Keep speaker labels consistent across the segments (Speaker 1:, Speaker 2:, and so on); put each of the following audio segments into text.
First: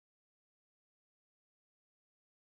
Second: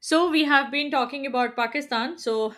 Speaker 1: So we have been talking about Pakistan. So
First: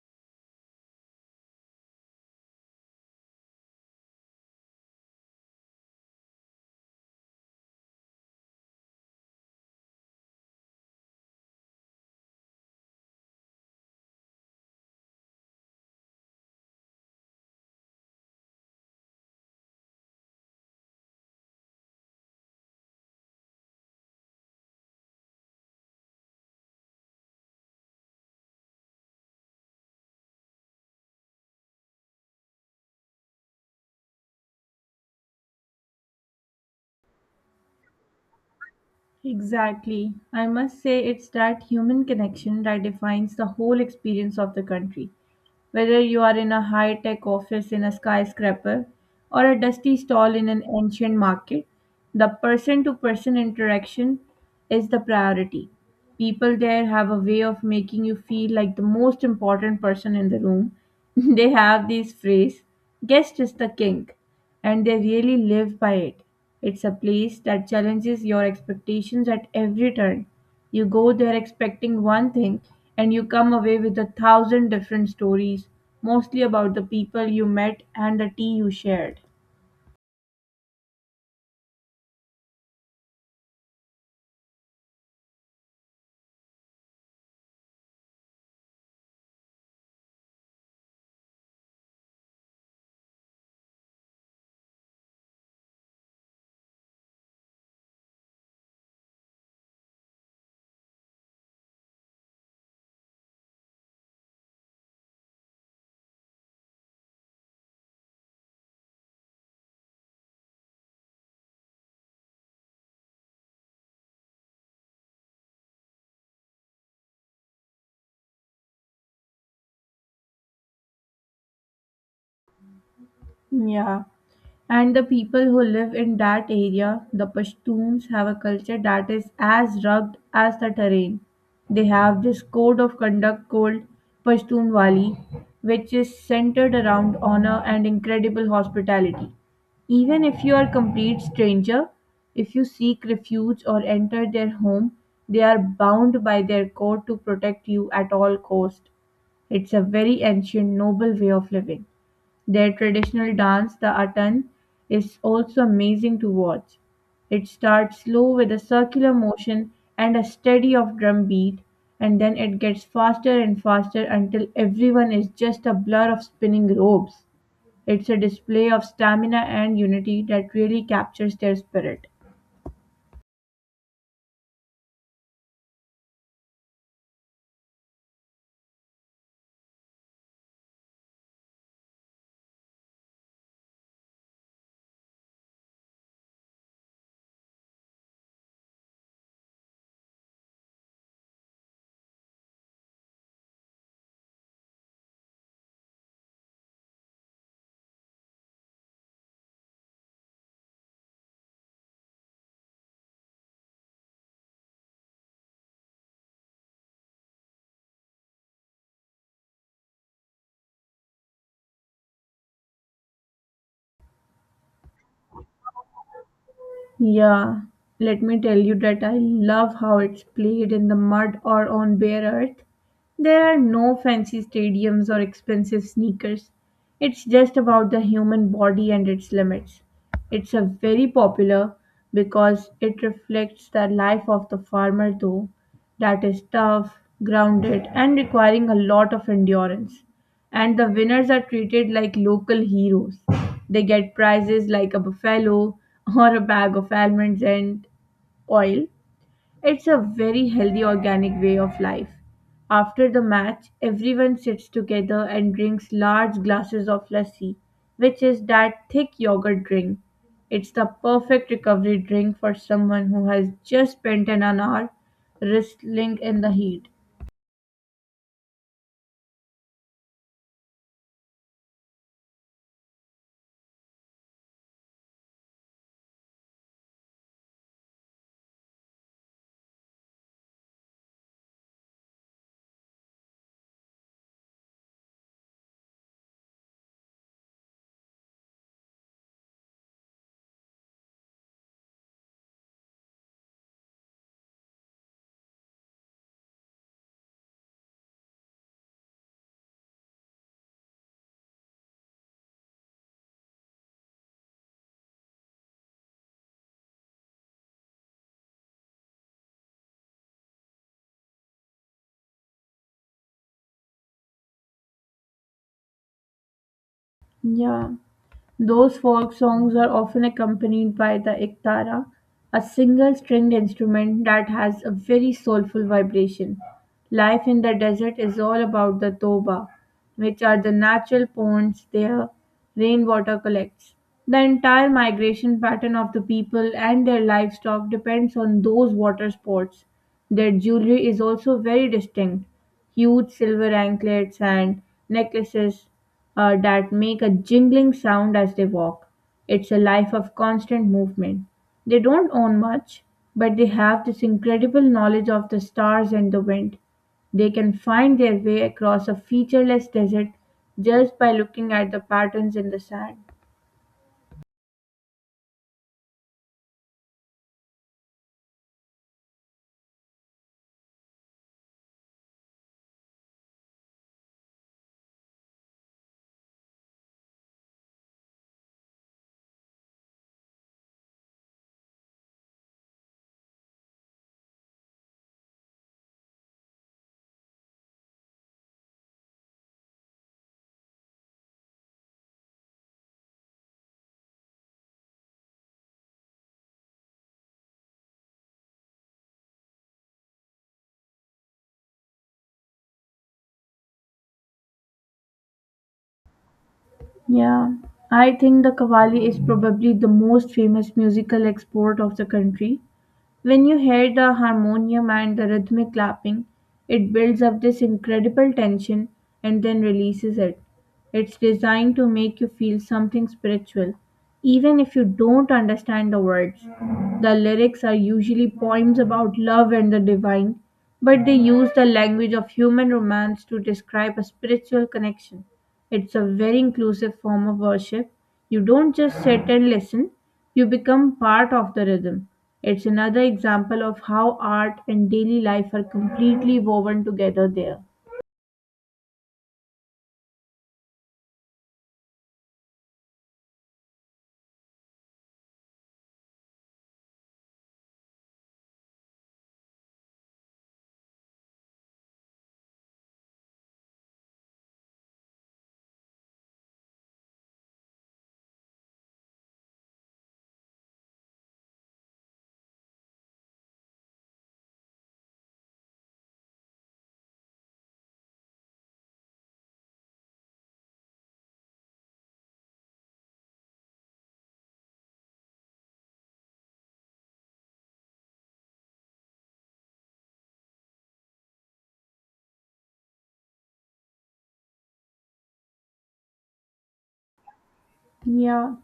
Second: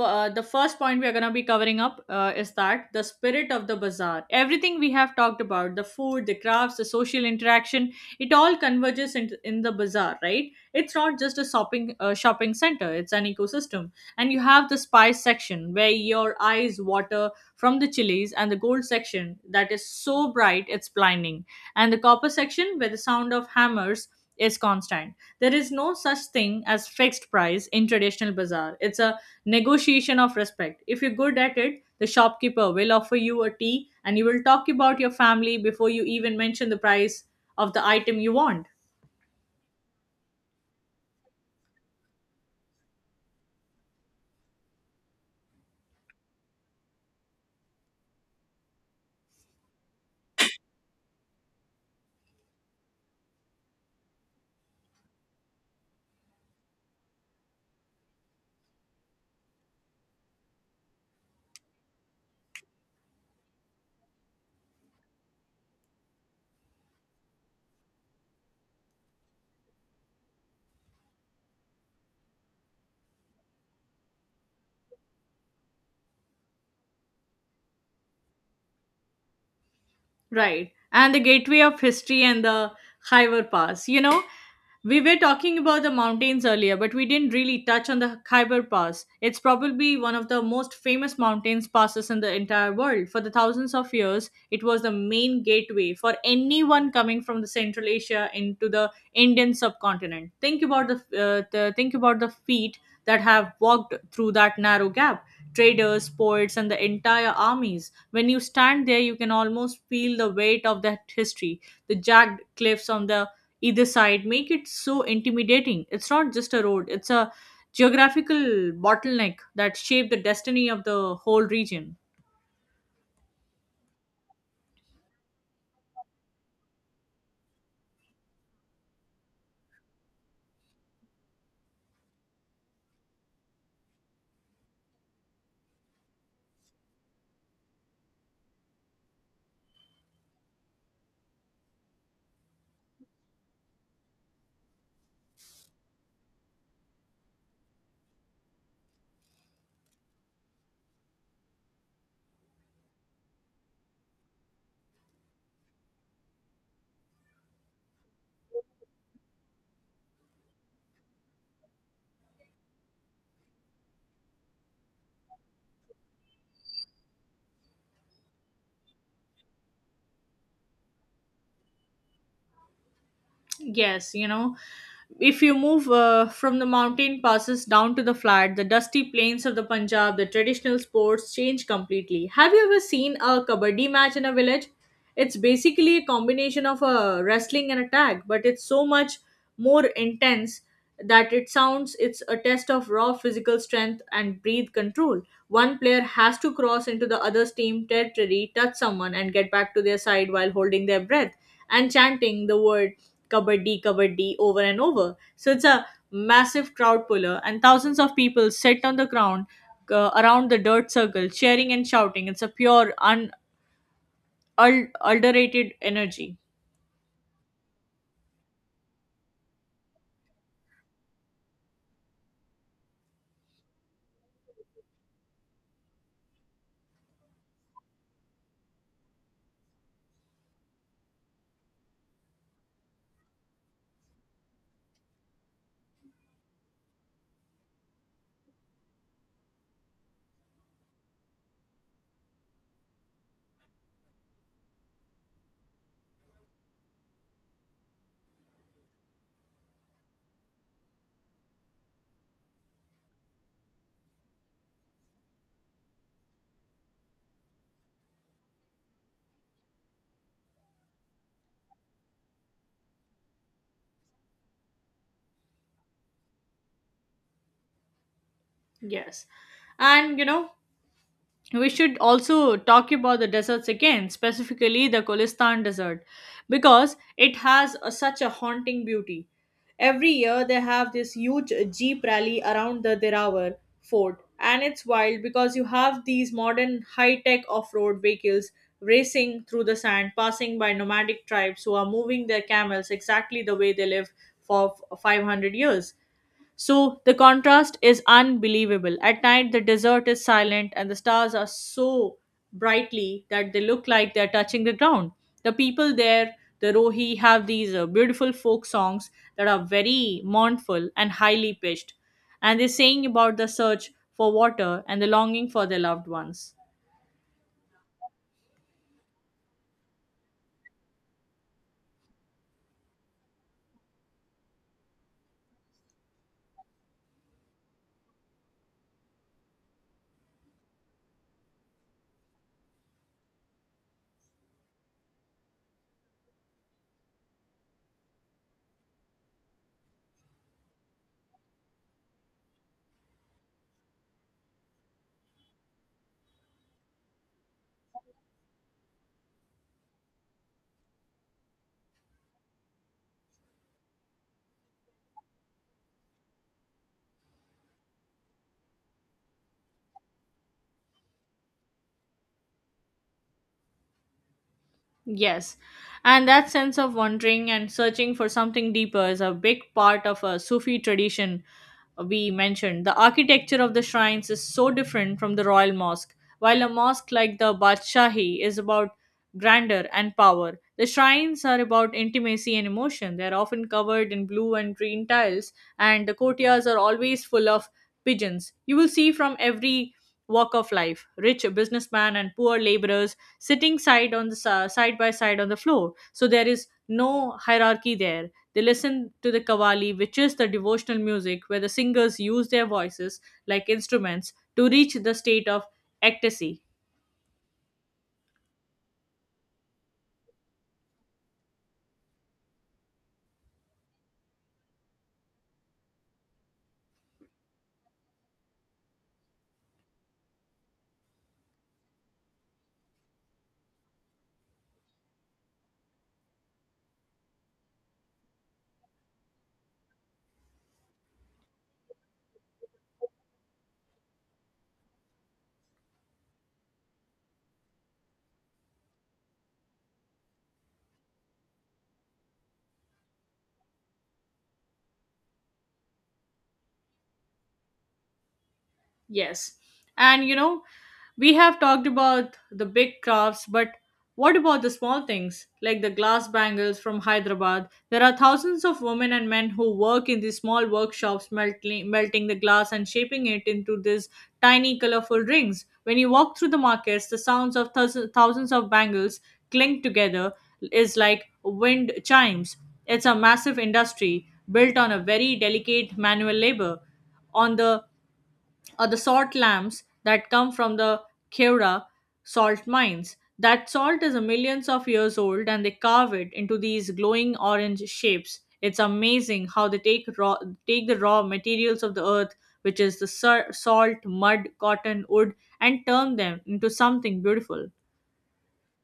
Speaker 1: F- uh, the first point we are going to be covering up is that the spirit of the bazaar, everything we have talked about: the food, the crafts, the social interaction, it all converges in the bazaar, right? It's not just a shopping center, it's an ecosystem. And you have the spice section where your eyes water from the chilies, and the gold section that is so bright it's blinding, and the copper section where the sound of hammers is constant. There is no such thing as fixed price in traditional bazaar. It's a negotiation of respect. If you're good at it, the shopkeeper will offer you a tea and you will talk about your family before you even mention the price of the item you want.
Speaker 2: Exactly. I must say it's that human connection that defines the whole experience of the country. Whether you are in a high tech office in a skyscraper or a dusty stall in an ancient market, the person to person interaction is the priority. People there have a way of making you feel like the most important person in the room. They have this phrase, guest is the king, and they really live by it. It's a place that challenges your expectations at every turn. You go there expecting one thing, and you come away with a thousand different stories, mostly about the people you met and the tea you shared.
Speaker 1: Right. And the gateway of history and the Khyber Pass. You know, we were talking about the mountains earlier, but we didn't really touch on the Khyber Pass. It's probably one of the most famous mountains passes in the entire world. For the thousands of years, it was the main gateway for anyone coming from the Central Asia into the Indian subcontinent. Think about the feet that have walked through that narrow gap. Traders, poets, and the entire armies. When you stand there, you can almost feel the weight of that history, the jagged cliffs on the either side make it so intimidating. It's not just a road, it's a geographical bottleneck that shaped the destiny of the whole region.
Speaker 2: Yeah. And the people who live in that area, the Pashtuns, have a culture that is as rugged as the terrain. They have this code of conduct called Pashtunwali, which is centered around honor and incredible hospitality. Even if you are complete stranger, if you seek refuge or enter their home, they are bound by their code to protect you at all cost. It's a very ancient, noble way of living. Their traditional dance, the Atan, is also amazing to watch. It starts slow with a circular motion and a steady of drum beat, and then it gets faster and faster until everyone is just a blur of spinning robes. It's a display of stamina and unity that really captures their spirit.
Speaker 1: Yes, you know, if you move from the mountain passes down to the flat, the dusty plains of the Punjab, the traditional sports change completely. Have you ever seen a kabaddi match in a village? It's basically a combination of a wrestling and a tag, but it's so much more intense that it sounds. It's a test of raw physical strength and breathe control. One player has to cross into the other's team territory, touch someone, and get back to their side while holding their breath and chanting the word kabaddi, kabaddi over and over. So it's a massive crowd puller, and thousands of people sit on the ground around the dirt circle, cheering and shouting. It's a pure, unadulterated energy.
Speaker 2: Yeah, let me tell you that I love how it's played in the mud or on bare earth. There are no fancy stadiums or expensive sneakers. It's just about the human body and its limits. It's a very popular because it reflects the life of the farmer though. That is tough, grounded and requiring a lot of endurance and the winners are treated like local heroes. They get prizes like a buffalo or a bag of almonds and oil. It's a very healthy organic way of life. After the match, everyone sits together and drinks large glasses of lassi, which is that thick yogurt drink. It's the perfect recovery drink for someone who has just spent an hour wrestling in the heat.
Speaker 1: Yes. And you know, we should also talk about the deserts again, specifically the Kholistan desert, because such a haunting beauty. Every year they have this huge jeep rally around the Derawar fort, and it's wild because you have these modern high-tech off-road vehicles racing through the sand, passing by nomadic tribes who are moving their camels exactly the way they live for 500 years. So the contrast is unbelievable. At night, the desert is silent and the stars are so brightly that they look like they're touching the ground. The people there, the Rohi, have these beautiful folk songs that are very mournful and highly pitched. And they're saying about the search for water and the longing for their loved ones.
Speaker 2: Yeah. Those folk songs are often accompanied by the ektara, a single stringed instrument that has a very soulful vibration. Life in the desert is all about the toba, which are the natural ponds their rainwater collects. The entire migration pattern of the people and their livestock depends on those water sports. Their jewelry is also very distinct, huge silver anklets and necklaces that make a jingling sound as they walk. It's a life of constant movement. They don't own much, but they have this incredible knowledge of the stars and the wind. They can find their way across a featureless desert just by looking at the patterns in the sand.
Speaker 1: Yes. And that sense of wandering and searching for something deeper is a big part of a Sufi tradition we mentioned. The architecture of the shrines is so different from the royal mosque. While a mosque like the Badshahi is about grandeur and power, the shrines are about intimacy and emotion. They are often covered in blue and green tiles, and the courtyards are always full of pigeons. You will see from every walk of life, rich businessmen and poor laborers sitting side on the si- side by side on the floor. So there is no hierarchy there. They listen to the kawali, which is the devotional music where the singers use their voices like instruments to reach the state of ecstasy.
Speaker 2: Yeah, I think the Qawwali is probably the most famous musical export of the country. When you hear the harmonium and the rhythmic clapping, it builds up this incredible tension and then releases it. It's designed to make you feel something spiritual, even if you don't understand the words. The lyrics are usually poems about love and the divine, but they use the language of human romance to describe a spiritual connection. It's a very inclusive form of worship. You don't just sit and listen, you become part of the rhythm. It's another example of how art and daily life are completely woven together there.
Speaker 1: Yes. And you know, we have talked about the big crafts, but what about the small things like the glass bangles from Hyderabad? There are thousands of women and men who work in these small workshops melting the glass and shaping it into these tiny colorful rings. When you walk through the markets, the sounds of thousands of bangles clink together is like wind chimes. It's a massive industry built on a very delicate manual labor on the salt lamps that come from the Keura salt mines. That salt is millions of years old and they carve it into these glowing orange shapes. It's amazing how they take the raw materials of the earth, which is the salt, mud, cotton, wood, and turn them into something beautiful.
Speaker 2: Yeah,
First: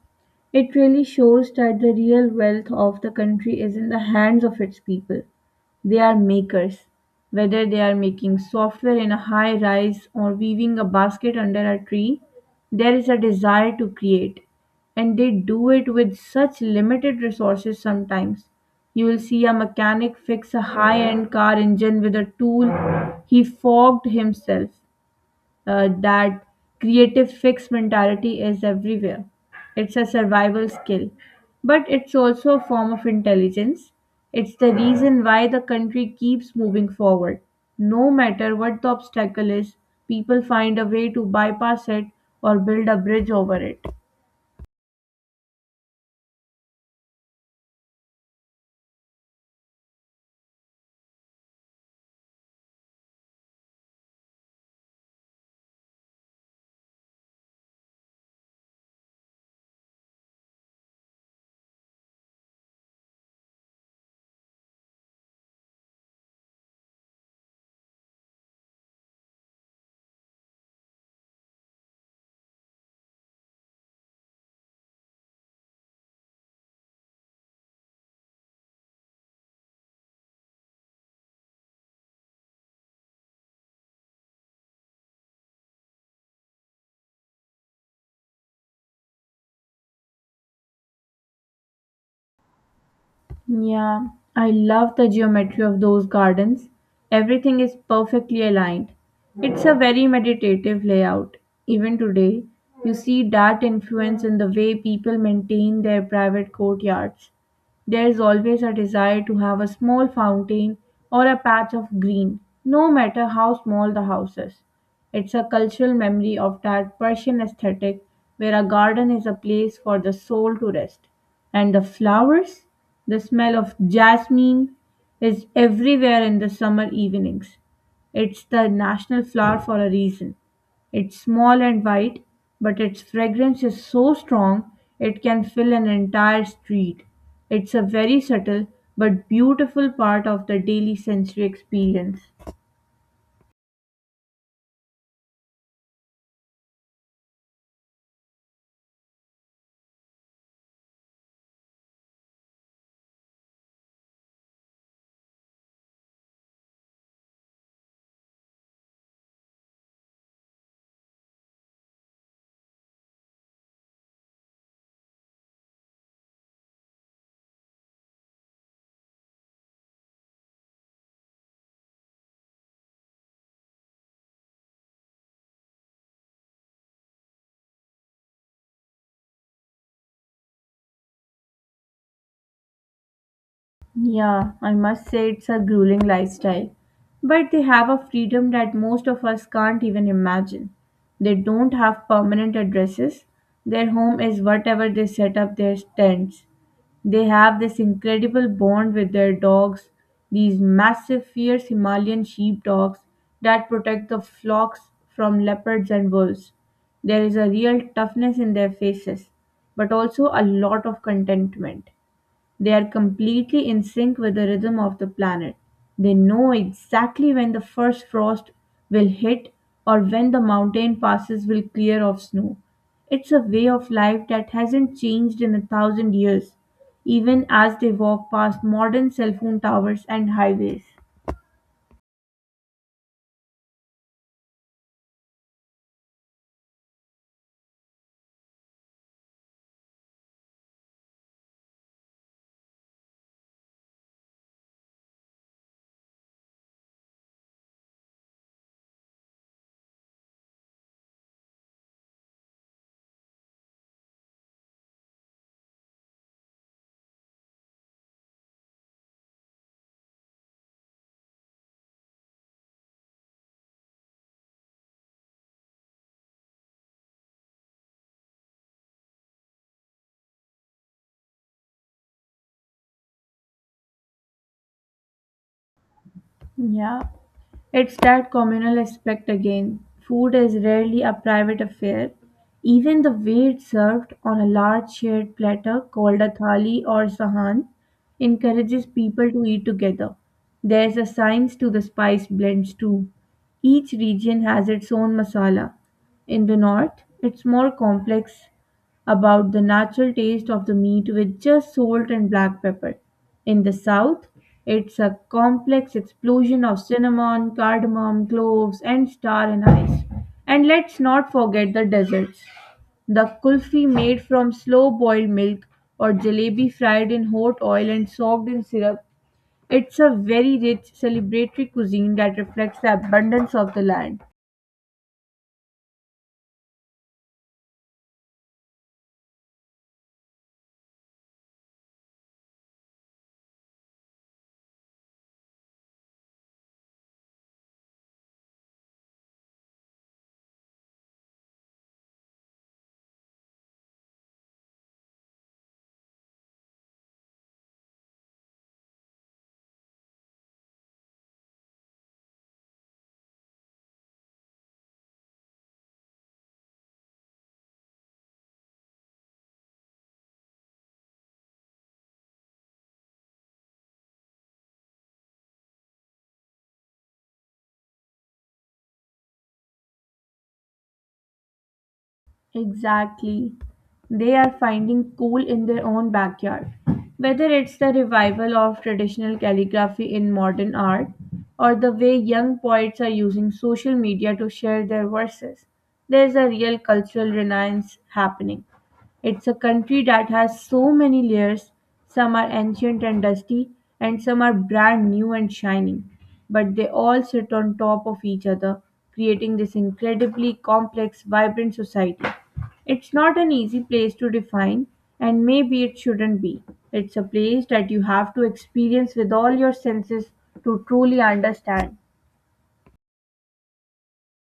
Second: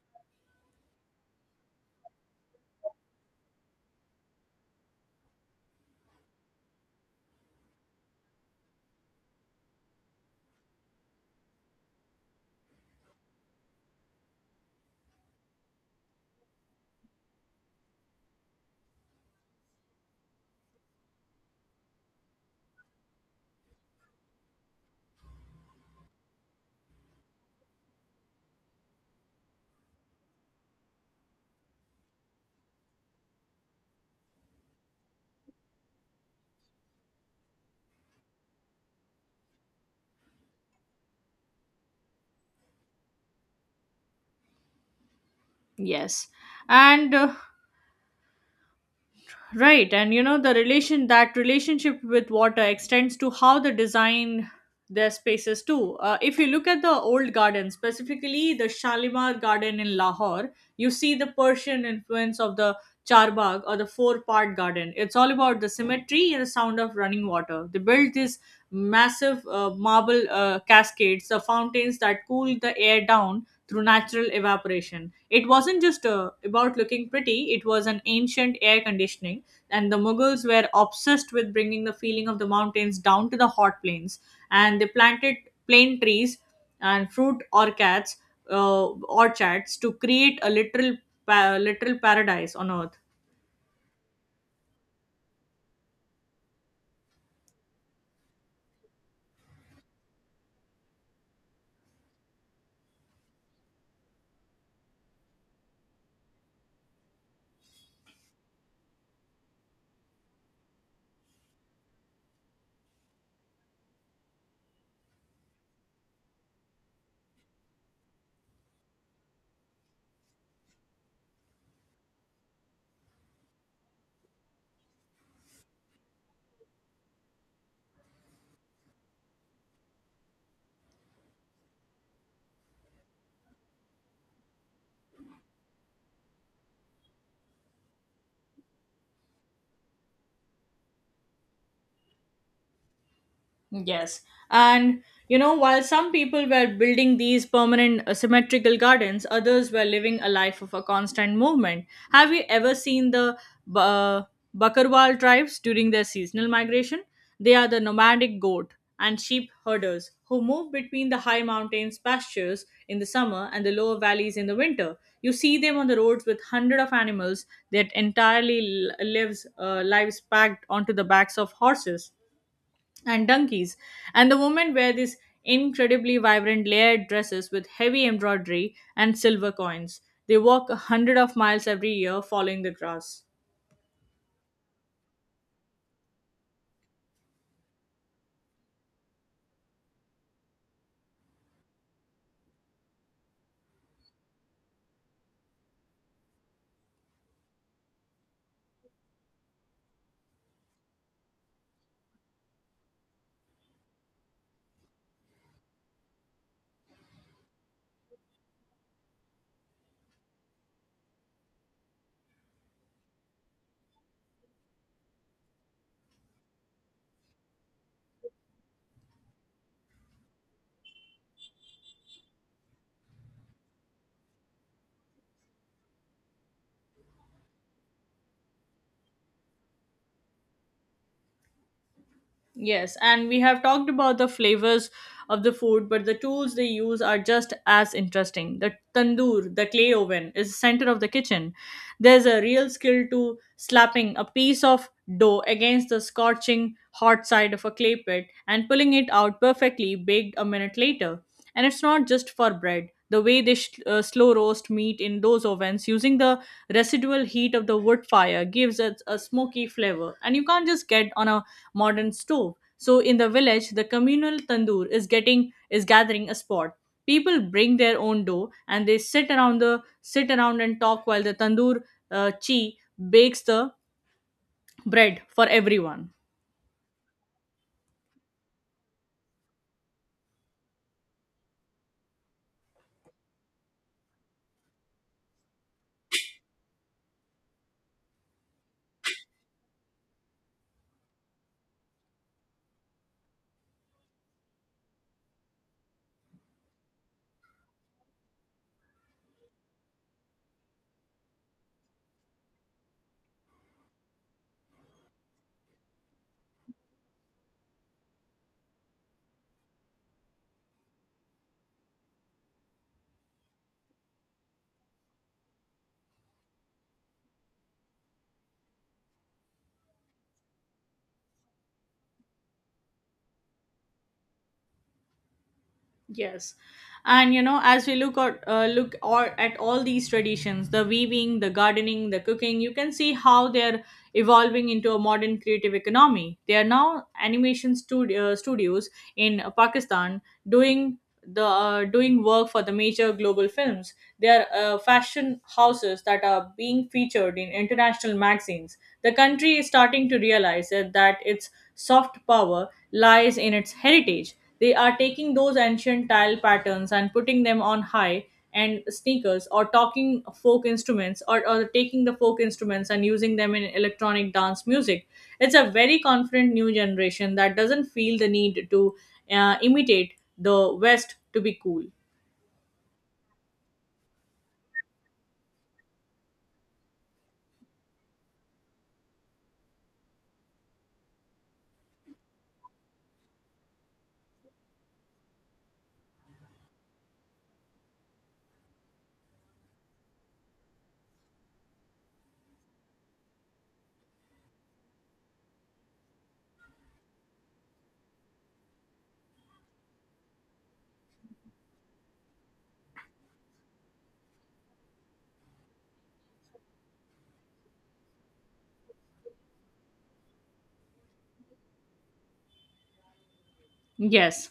Speaker 2: it really shows that the real wealth of the country is in the hands of its people. They are makers, whether they are making software in a high rise or weaving a basket under a tree, there is a desire to create, and they do it with such limited resources sometimes. You will see a mechanic fix a high end car engine with a tool he fogged himself that creative fixed mentality is everywhere. It's a survival skill, but it's also a form of intelligence. It's the reason why the country keeps moving forward. No matter what the obstacle is, people find a way to bypass it or build a bridge over it.
Speaker 1: Yes. And Right, and you know the relationship with water extends to how they design their spaces too. If you look at the old garden, specifically the Shalimar Garden in Lahore, you see the Persian influence of the Charbagh or the four-part garden. It's all about the symmetry and the sound of running water. They built these massive marble cascades, the fountains that cool the air down through natural evaporation. It wasn't just about looking pretty, it was an ancient air conditioning, and the Mughals were obsessed with bringing the feeling of the mountains down to the hot plains. And they planted plane trees and fruit orchards, orchards to create a literal paradise on earth.
Speaker 2: Yeah, I love the geometry of those gardens. Everything is perfectly aligned. It's a very meditative layout. Even today, you see that influence in the way people maintain their private courtyards. There is always a desire to have a small fountain or a patch of green, no matter how small the house is. It's a cultural memory of that Persian aesthetic where a garden is a place for the soul to rest. And the flowers, the smell of jasmine is everywhere in the summer evenings. It's the national flower for a reason. It's small and white, but its fragrance is so strong it can fill an entire street. It's a very subtle but beautiful part of the daily sensory experience.
Speaker 1: Yes. And you know, while some people were building these permanent symmetrical gardens, others were living a life of a constant movement. Have you ever seen the uh, Bakarwal tribes during their seasonal migration? They are the nomadic goat and sheep herders who move between the high mountains pastures in the summer and the lower valleys in the winter. You see them on the roads with hundreds of animals that entirely l- lives lives packed onto the backs of horses and donkeys. And the women wear these incredibly vibrant layered dresses with heavy embroidery and silver coins. They walk a hundred of miles every year following the grass.
Speaker 2: Yeah, I must say it's a grueling lifestyle. But they have a freedom that most of us can't even imagine. They don't have permanent addresses. Their home is whatever they set up their tents. They have this incredible bond with their dogs, these massive, fierce Himalayan sheepdogs that protect the flocks from leopards and wolves. There is a real toughness in their faces, but also a lot of contentment. They are completely in sync with the rhythm of the planet. They know exactly when the first frost will hit or when the mountain passes will clear of snow. It's a way of life that hasn't changed in a thousand years, even as they walk past modern cell phone towers and highways.
Speaker 1: Yes, and we have talked about the flavors of the food, but the tools they use are just as interesting. The tandoor, the clay oven, is the center of the kitchen. There's a real skill to slapping a piece of dough against the scorching hot side of a clay pit and pulling it out perfectly baked a minute later. And it's not just for bread. The way they slow roast meat in those ovens using the residual heat of the wood fire gives it a smoky flavor, and you can't just get on a modern stove. So in the village, the communal tandoor is gathering a spot. People bring their own dough and they sit around and talk while the tandoor chi bakes the bread for everyone.
Speaker 2: Yeah. It's that communal aspect again. Food is rarely a private affair. Even the way it's served on a large shared platter called a thali or sahan encourages people to eat together. There's a science to the spice blends too. Each region has its own masala. In the north, it's more complex about the natural taste of the meat with just salt and black pepper. In the south, it's a complex explosion of cinnamon, cardamom, cloves, and star anise. And let's not forget the desserts. The kulfi made from slow boiled milk or jalebi fried in hot oil and soaked in syrup. It's a very rich celebratory cuisine that reflects the abundance of the land.
Speaker 1: Yes, and you know, as we look at look or at all these traditions, the weaving, the gardening, the cooking, you can see how they're evolving into a modern creative economy. They are now studios in Pakistan doing the doing work for the major global films. They are fashion houses that are being featured in international magazines. The country is starting to realize that its soft power lies in its heritage. They are taking those ancient tile patterns and putting them on high and sneakers, or talking folk instruments, or taking the folk instruments and using them in electronic dance music. It's a very confident new generation that doesn't feel the need to imitate the West to be cool.
Speaker 2: Exactly. They are finding cool in their own backyard. Whether it's the revival of traditional calligraphy in modern art or the way young poets are using social media to share their verses, there's a real cultural renaissance happening. It's a country that has so many layers. Some are ancient and dusty, and some are brand new and shining. But they all sit on top of each other, creating this incredibly complex, vibrant society. It's not an easy place to define, and maybe it shouldn't be. It's a place that you have to experience with all your senses to truly understand.
Speaker 1: Yes.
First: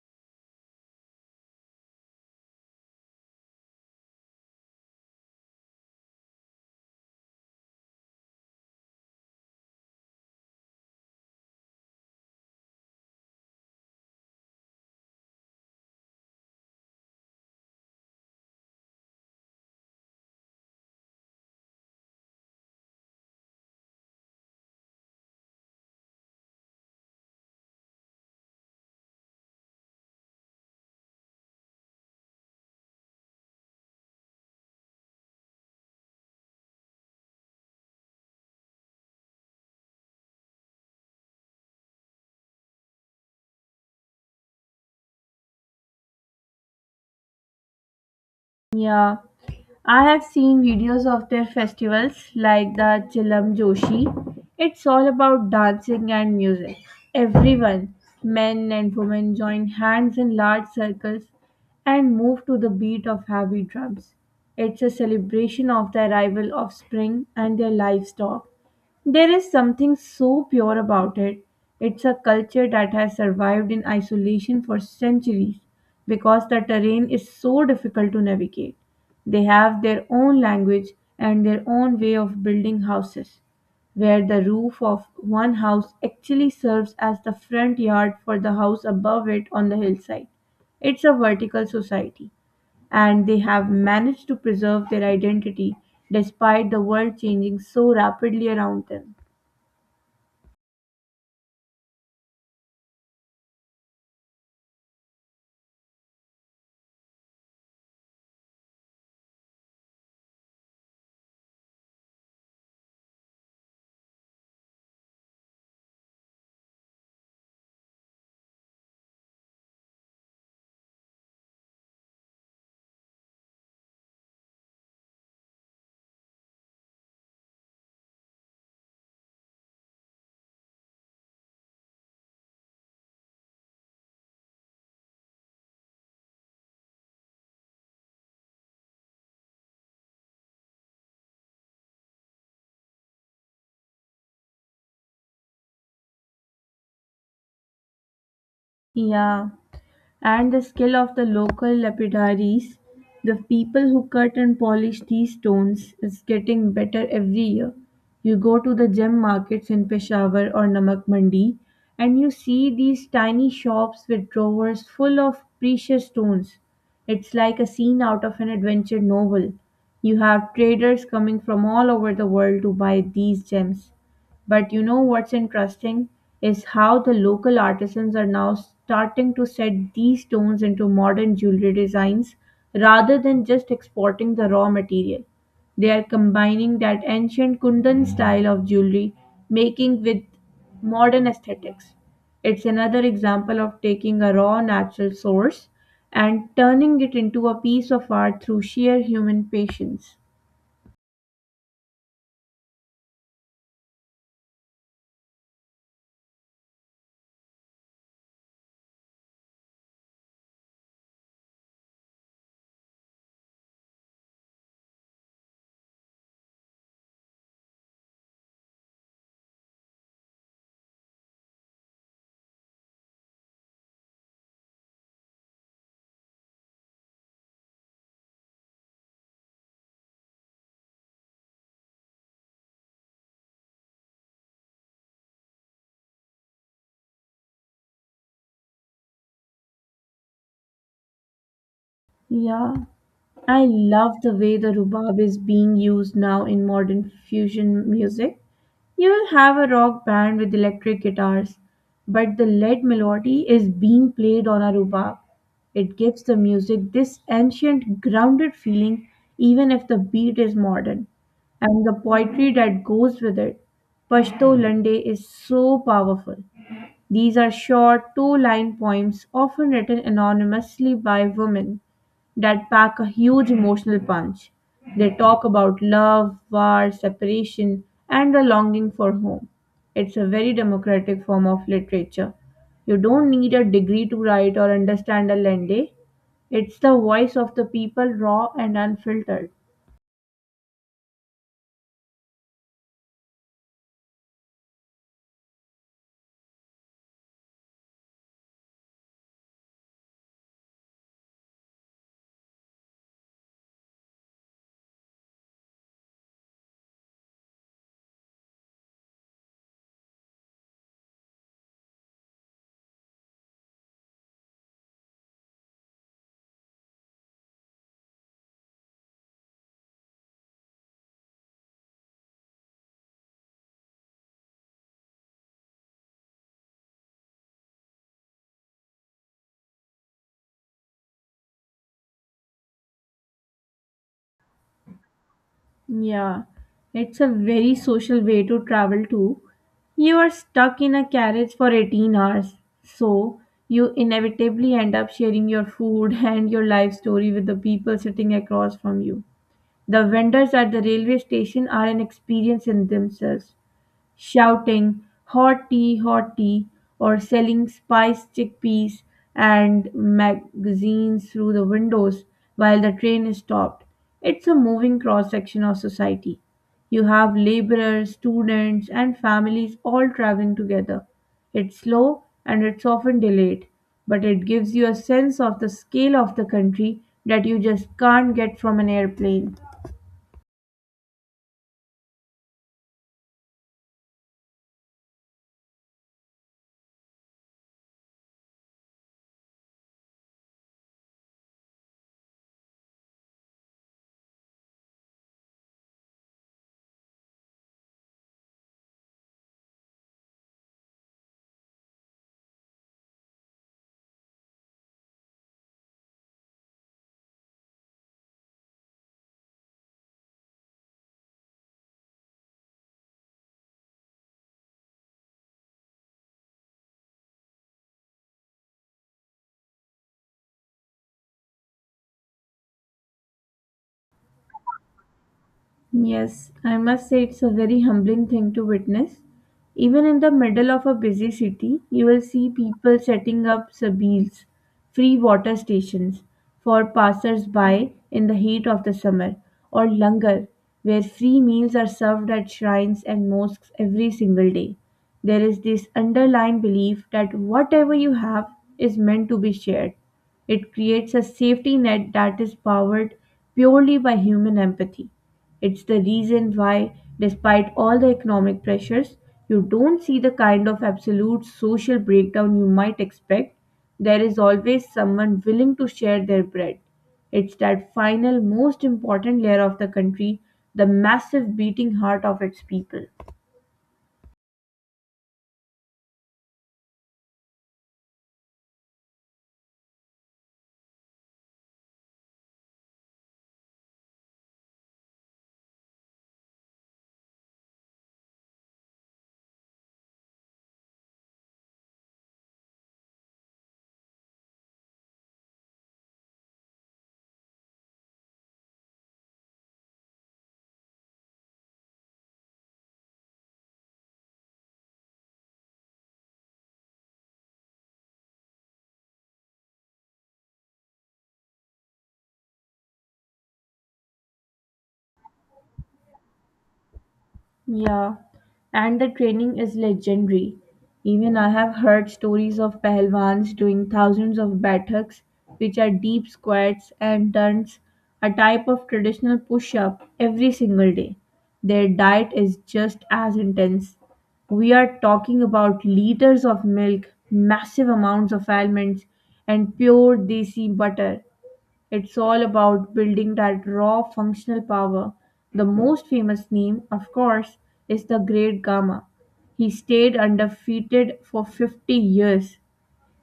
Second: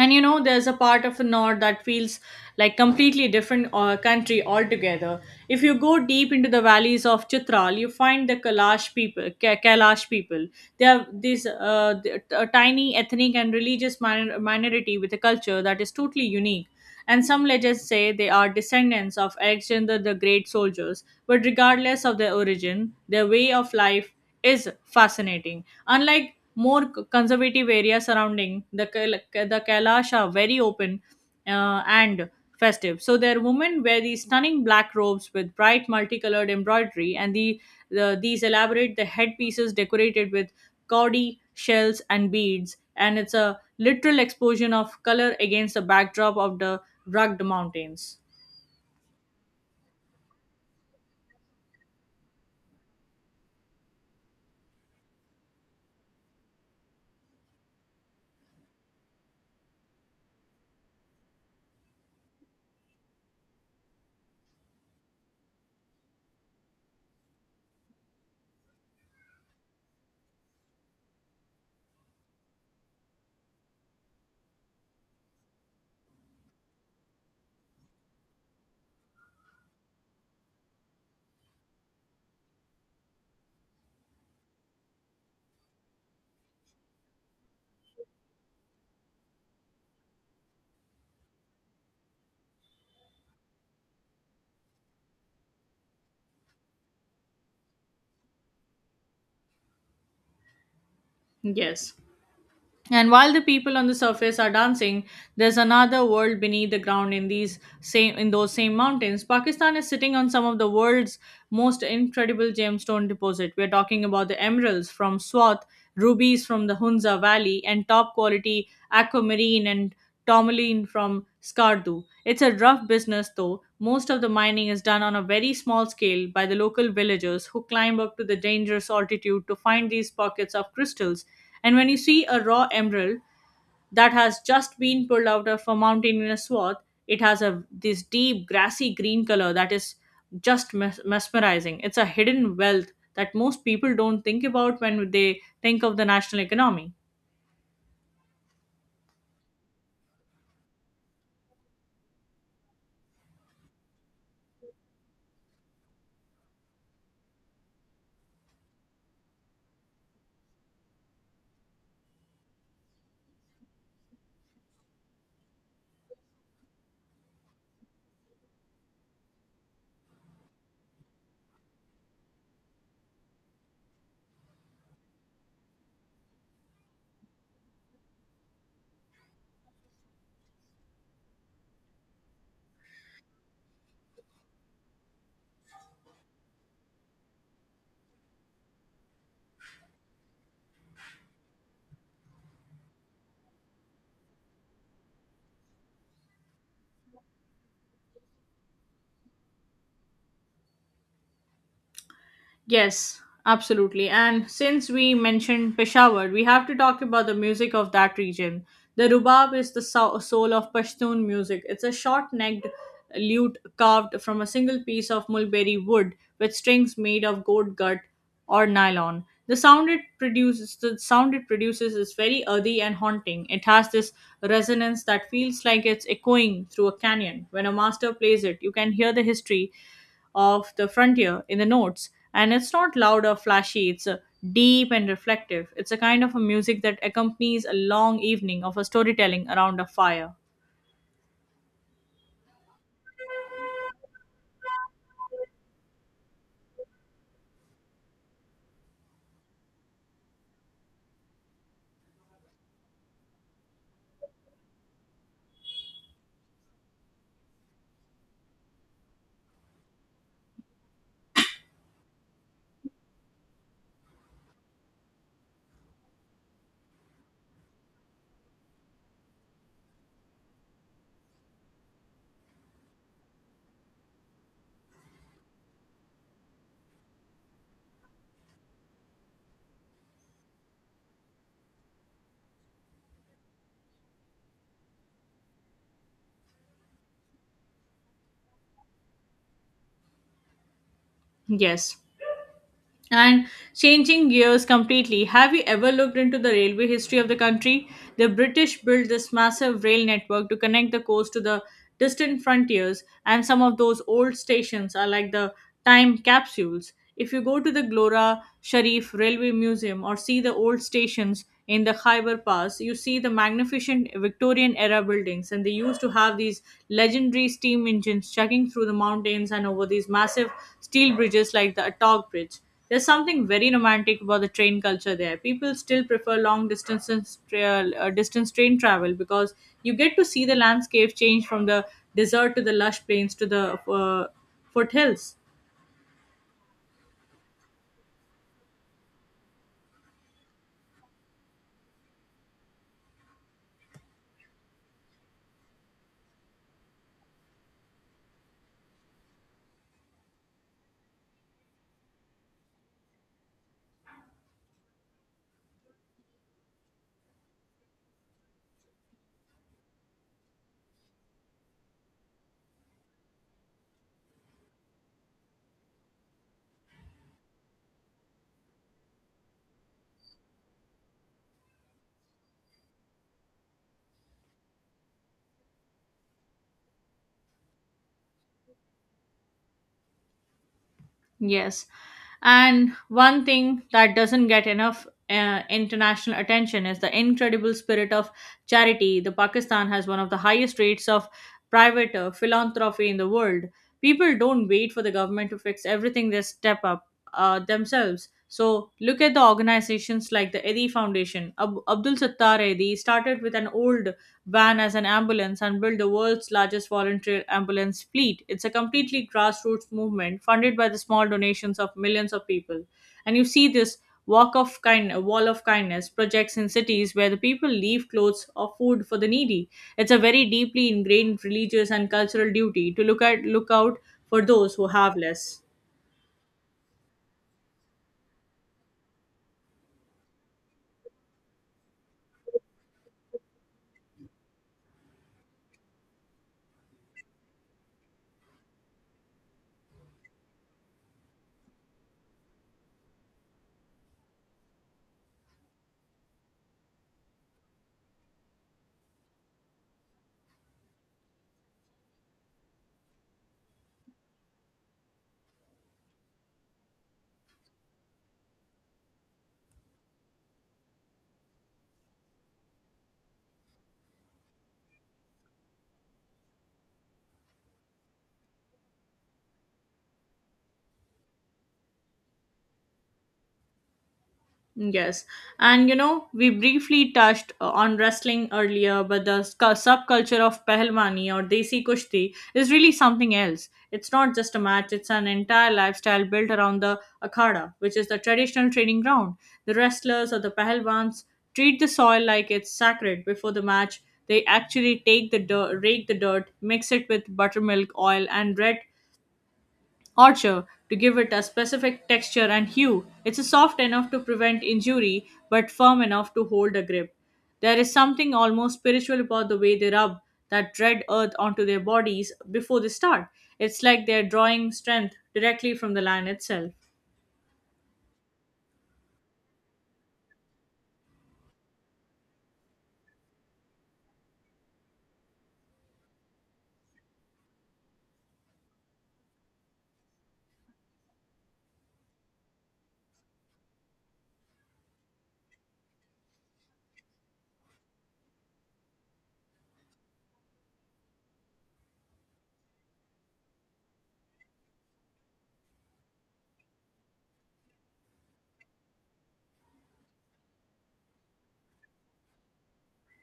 Speaker 1: And you know, there's a part of the north that feels like completely different country altogether. If you go deep into the valleys of Chitral, you find the Kailash people. They are this a tiny ethnic and religious minority with a culture that is totally unique, and some legends say they are descendants of Alexander the Great soldiers. But regardless of their origin, their way of life is fascinating. Unlike more conservative area surrounding the Kailash are very open and festive. So their women wear these stunning black robes with bright multicolored embroidery, and these elaborate the headpieces decorated with gaudy shells and beads, and it's a literal explosion of color against the backdrop of the rugged mountains.
Speaker 2: Yeah, I have seen videos of their festivals like the Chilam Joshi. It's all about dancing and music. Everyone, men and women, join hands in large circles and move to the beat of heavy drums. It's a celebration of the arrival of spring and their livestock. There is something so pure about it. It's a culture that has survived in isolation for centuries because the terrain is so difficult to navigate. They have their own language and their own way of building houses, where the roof of one house actually serves as the front yard for the house above it on the hillside. It's a vertical society, and they have managed to preserve their identity despite the world changing so rapidly around them.
Speaker 1: Yes. And while the people on the surface are dancing, there's another world beneath the ground in those same mountains. Pakistan is sitting on some of the world's most incredible gemstone deposit. We're talking about the emeralds from Swat, rubies from the Hunza Valley, and top quality aquamarine and tourmaline from Skardu. It's a rough business though. Most of the mining is done on a very small scale by the local villagers who climb up to the dangerous altitude to find these pockets of crystals. And when you see a raw emerald that has just been pulled out of a mountainous swath, it has a this deep grassy green color that is just mesmerizing. It's a hidden wealth that most people don't think about when they think of the national economy.
Speaker 2: Yeah, and the skill of the local lapidaries, the people who cut and polish these stones, is getting better every year. You go to the gem markets in Peshawar or Namak Mandi, and you see these tiny shops with drawers full of precious stones. It's like a scene out of an adventure novel. You have traders coming from all over the world to buy these gems. But you know what's interesting is how the local artisans are now starting to set these stones into modern jewelry designs rather than just exporting the raw material. They are combining that ancient Kundan style of jewelry making with modern aesthetics. It's another example of taking a raw natural source and turning it into a piece of art through sheer human patience.
Speaker 1: Yes, absolutely. And since we mentioned Peshawar, we have to talk about the music of that region. The rubab is the soul of Pashtun music. It's a short necked lute carved from a single piece of mulberry wood with strings made of goat gut or nylon. The sound it produces is very earthy and haunting. It has this resonance that feels like it's echoing through a canyon. When a master plays it, you can hear the history of the frontier in the notes, and it's not loud or flashy, it's deep and reflective. It's a kind of a music that accompanies a long evening of a storytelling around a fire.
Speaker 2: Yeah. I love the way the rhubarb is being used now in modern fusion music. You will have a rock band with electric guitars, but the lead melody is being played on a rhubarb. It gives the music this ancient, grounded feeling, even if the beat is modern, and the poetry that goes with it. Pashto Lande is so powerful. These are short, two line poems, often written anonymously by women, that pack a huge emotional punch. They talk about love, war, separation, and the longing for home. It's a very democratic form of literature. You don't need a degree to write or understand a lende. It's the voice of the people, raw and unfiltered.
Speaker 1: Yes. And changing gears completely, have you ever looked into the railway history of the country? The British built this massive rail network to connect the coast to the distant frontiers, and some of those old stations are like the time capsules. If you go to the Glora Sharif Railway Museum or see the old stations in the Khyber Pass, you see the magnificent Victorian era buildings, and they used to have these legendary steam engines chugging through the mountains and over these massive steel bridges like the Attock Bridge. There's something very romantic about the train culture there. People still prefer long distance distance train travel because you get to see the landscape change from the desert to the lush plains to the uh, foothills.
Speaker 2: Yeah, it's a very social way to travel too. You are stuck in a carriage for 18 hours, so you inevitably end up sharing your food and your life story with the people sitting across from you. The vendors at the railway station are an experience in themselves shouting "Hot-tea, hot-tea" or selling spiced chickpeas and magazines through the windows while the train is stopped. It's a moving cross section of society. You have laborers, students, and families all traveling together. It's slow and it's often delayed, but it gives you a sense of the scale of the country that you just can't get from an airplane.
Speaker 1: Yes. And one thing that doesn't get enough international attention is the incredible spirit of charity. The Pakistan has one of the highest rates of private philanthropy in the world. People don't wait for the government to fix everything, they step up themselves. So look at the organizations like the Edi Foundation. Abdul Sattar Edi started with an old Van as an ambulance and built the world's largest volunteer ambulance fleet. It's a completely grassroots movement funded by the small donations of millions of people. And you see this walk of kind wall of kindness projects in cities where the people leave clothes or food for the needy. It's a very deeply ingrained religious and cultural duty to look out for those who have less.
Speaker 2: Yes, I must say it's a very humbling thing to witness. Even in the middle of a busy city, you will see people setting up sabils, free water stations, for passers-by in the heat of the summer, or langar, where free meals are served at shrines and mosques every single day. There is this underlying belief that whatever you have is meant to be shared. It creates a safety net that is powered purely by human empathy. It's the reason why, despite all the economic pressures, you don't see the kind of absolute social breakdown you might expect. There is always someone willing to share their bread. It's that final, most important layer of the country, the massive beating heart of its people.
Speaker 1: Yes. And you know, we briefly touched on wrestling earlier, but the subculture of Pehlwani or Desi Kushti is really something else. It's not just a match, it's an entire lifestyle built around the akhada, which is the traditional training ground. The wrestlers or the Pehlwans treat the soil like it's sacred before the match. They actually rake the dirt, mix it with buttermilk, oil, and red Orcher to give it a specific texture and hue. It's soft enough to prevent injury but firm enough to hold a grip. There is something almost spiritual about the way they rub that dread earth onto their bodies before they start. It's like they're drawing strength directly from the land itself.
Speaker 2: Yeah, and the training is legendary. Even I have heard stories of Pehlwans doing thousands of battaks, which are deep squats and turns, a type of traditional push up, every single day. Their diet is just as intense. We are talking about liters of milk, massive amounts of almonds, and pure desi butter. It's all about building that raw functional power. The most famous name, of course, is the Great Gama. He stayed undefeated for 50 years.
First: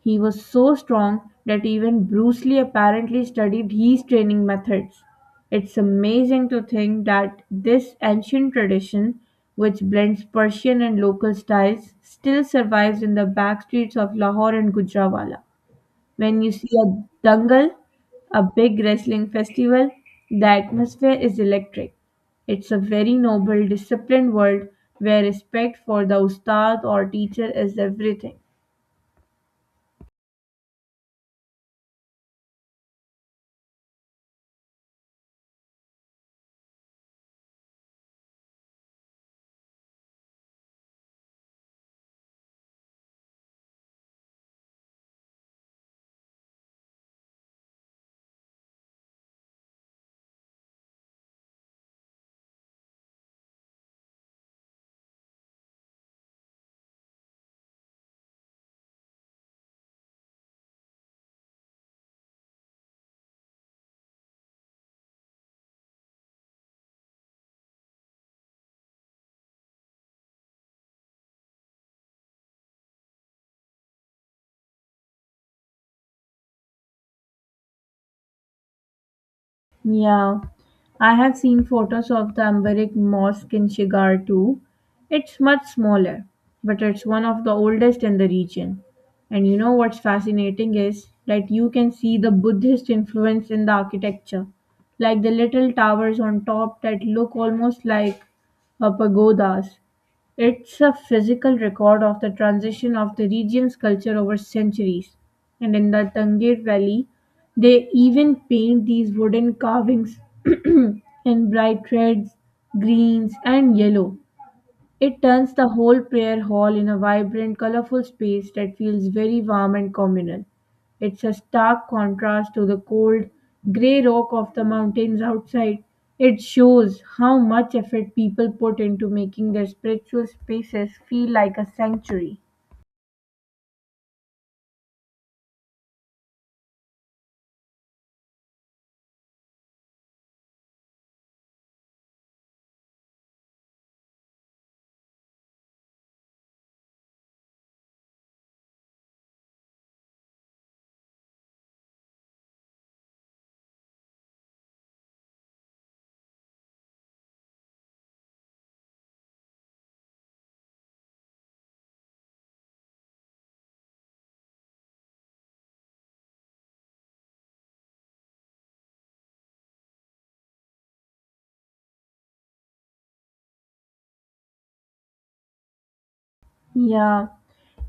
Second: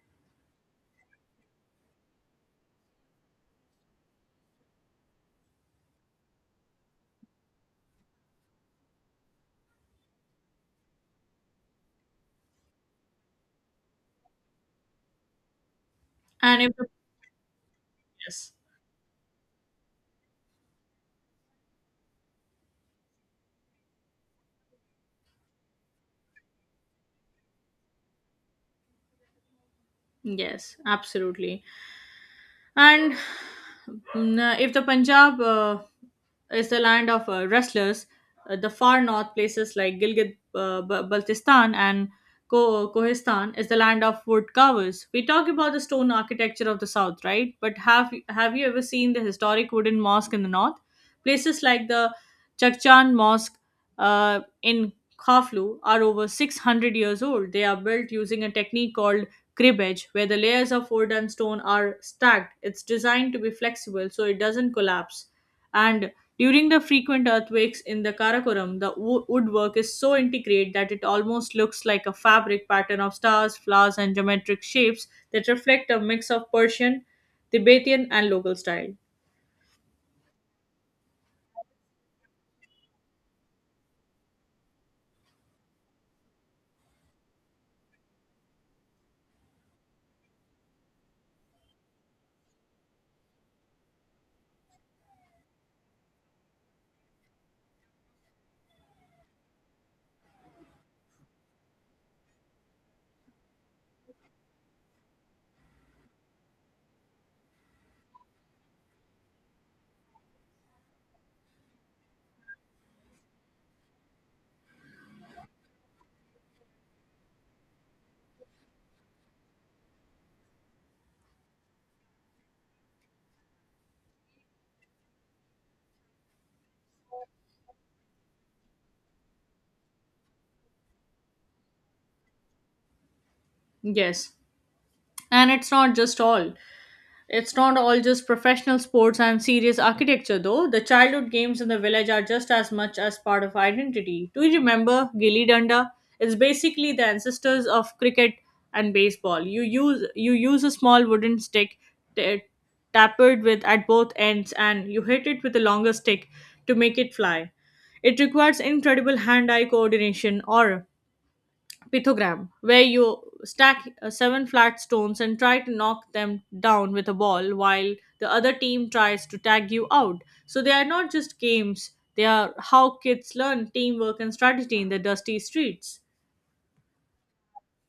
Speaker 2: He was so strong that even Bruce Lee apparently studied his training methods. It's amazing to think that this ancient tradition, which blends Persian and local styles, still survives in the backstreets of Lahore and Gujranwala. When you
Speaker 1: And
Speaker 2: see
Speaker 1: if
Speaker 2: a dangal, a
Speaker 1: yes,
Speaker 2: big wrestling festival, the atmosphere is electric. It's a very noble, disciplined world where respect for the ustad or teacher is everything.
Speaker 1: yes, absolutely. And if the Punjab is the land of wrestlers, the far north places like Gilgit Baltistan and Kohistan is the land of wood carvers. We talk about the stone architecture of the south, right? But have you ever seen the historic wooden mosque in the north? Places like the Chakchan Mosque in Khaflu are over 600 years old. They are built using a technique called cribbage, where the layers of wood and stone are stacked. It's designed to be flexible so it doesn't collapse. And during the frequent earthquakes in the Karakoram, the woodwork is so intricate that it almost looks like a fabric pattern of stars, flowers, and geometric shapes that reflect a mix of Persian, Tibetan, and local style.
Speaker 2: Yeah, I have seen photos of the Ambaric Mosque in Shigar too. It's much smaller, but it's one of the oldest in the region. And you know what's fascinating is that you can see the Buddhist influence in the architecture, like the little towers on top that look almost like pagodas. It's a physical record of the transition of the region's culture over centuries. And in the Tangier Valley, they even paint these wooden carvings in bright reds, greens, and yellow. It turns the whole prayer hall in a vibrant, colorful space that feels very warm and communal. It's a stark contrast to the cold, grey rock of the mountains outside. It shows how much effort people put into making their spiritual spaces feel like a sanctuary.
Speaker 1: Yes, and it's not just all. It's not all just professional sports and serious architecture, though. The childhood games in the village are just as much as part of identity. Do you remember Gilly Danda? It's basically the ancestors of cricket and baseball. You use a small wooden stick t- tapered with at both ends, and you hit it with a longer stick to make it fly. It requires incredible hand-eye coordination or pithogram, where you stack seven flat stones and try to knock them down with a ball while the other team tries to tag you out. So they are not just games, they are how kids learn teamwork and strategy in the dusty streets.
Speaker 2: Yeah.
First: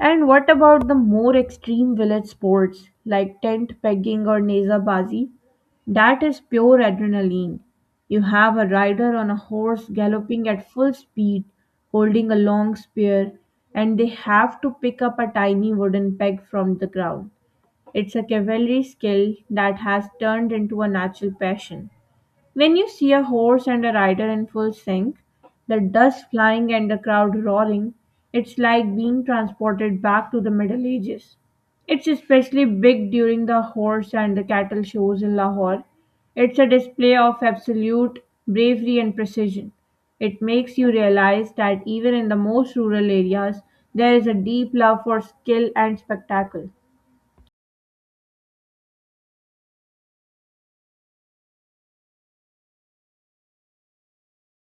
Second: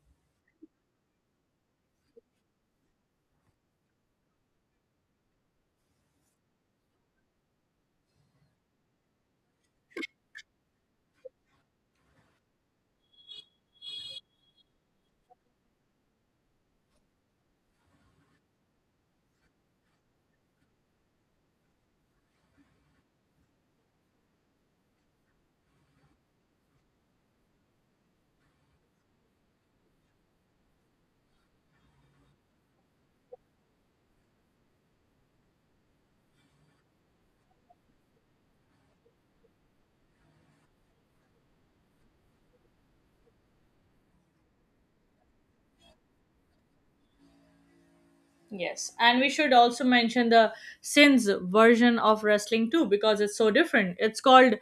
Speaker 2: And what about the more extreme village sports like tent pegging or nezabazi? That is pure adrenaline. You have a rider on a horse galloping at full speed, holding a long spear, and they have to pick up a tiny wooden peg from the ground. It's a cavalry skill that has turned into a natural passion. When you see a horse and a rider in full sync, the dust flying and the crowd roaring, it's like being transported back to the Middle Ages. It's especially big during the horse and the cattle shows in Lahore. It's a display of absolute bravery and precision. It makes you realize that even in the most rural areas, there is a deep love for skill and spectacle.
Speaker 1: Yes, and we should also mention the Sins version of wrestling too because it's so different. It's called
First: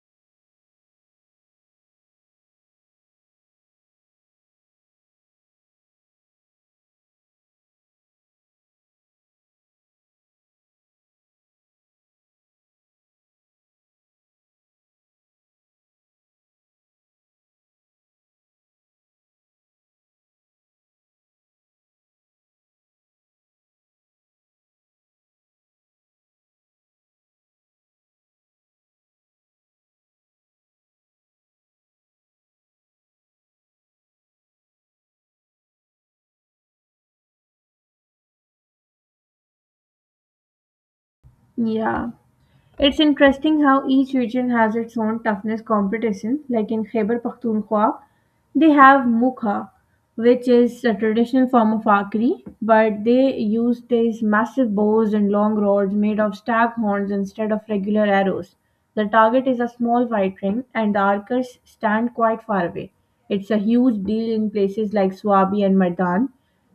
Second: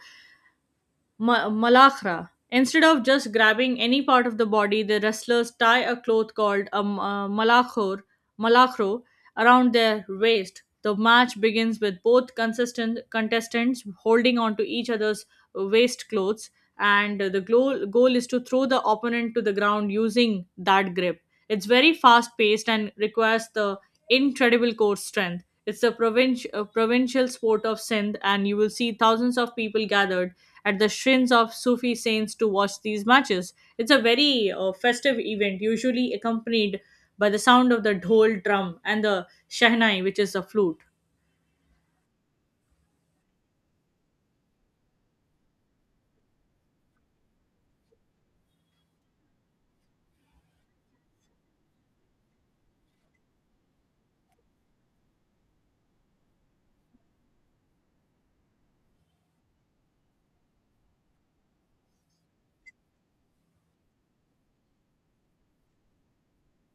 Speaker 1: malakhra. Instead of just grabbing any part of the body, the wrestlers tie a cloth called a malakhor, malakhro around their waist. The match begins with both consistent contestants holding on to each other's waist clothes, and goal is to throw the opponent to the ground using that grip. It's very fast paced and requires the incredible core strength. It's the provincial sport of Sindh, and you will see thousands of people gathered at the shrines of Sufi saints to watch these matches. It's a very festive event, usually accompanied by the sound of the dhol drum and the shahnai, which is a flute.
Speaker 2: Yeah. It's interesting how each region has its own toughness competition. Like in Khyber Pakhtunkhwa, they have mukha, which is a traditional form of archery, but they use these massive bows and long rods made of stag horns instead of regular arrows. The target is a small white ring, and the archers stand quite far away. It's a huge deal in places like Swabi and Mardan,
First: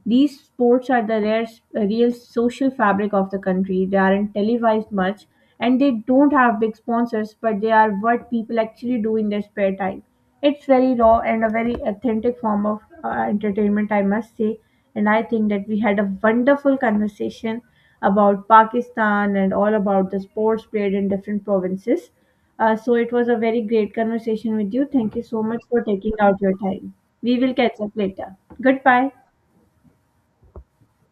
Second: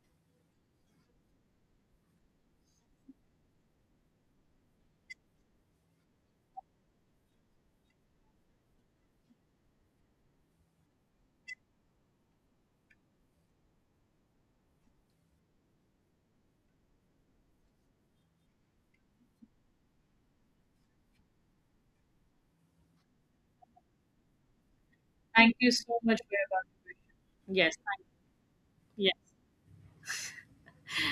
Speaker 2: these sports are the rare, real social fabric of the country. They aren't televised much and they don't have big sponsors, but they are what people actually do in their spare time. It's very raw and a very authentic form of entertainment, I must say. And I think that we had a wonderful conversation about Pakistan and all about the sports played in different provinces. So it was a very great conversation with you. Thank you so
Speaker 1: Thank
Speaker 2: much
Speaker 1: you
Speaker 2: for
Speaker 1: so
Speaker 2: taking
Speaker 1: much for
Speaker 2: out
Speaker 1: your
Speaker 2: your time.
Speaker 1: contribution.
Speaker 2: We will
Speaker 1: Yes,
Speaker 2: catch up
Speaker 1: thank
Speaker 2: later.
Speaker 1: you.
Speaker 2: Goodbye.
Speaker 1: Yeah.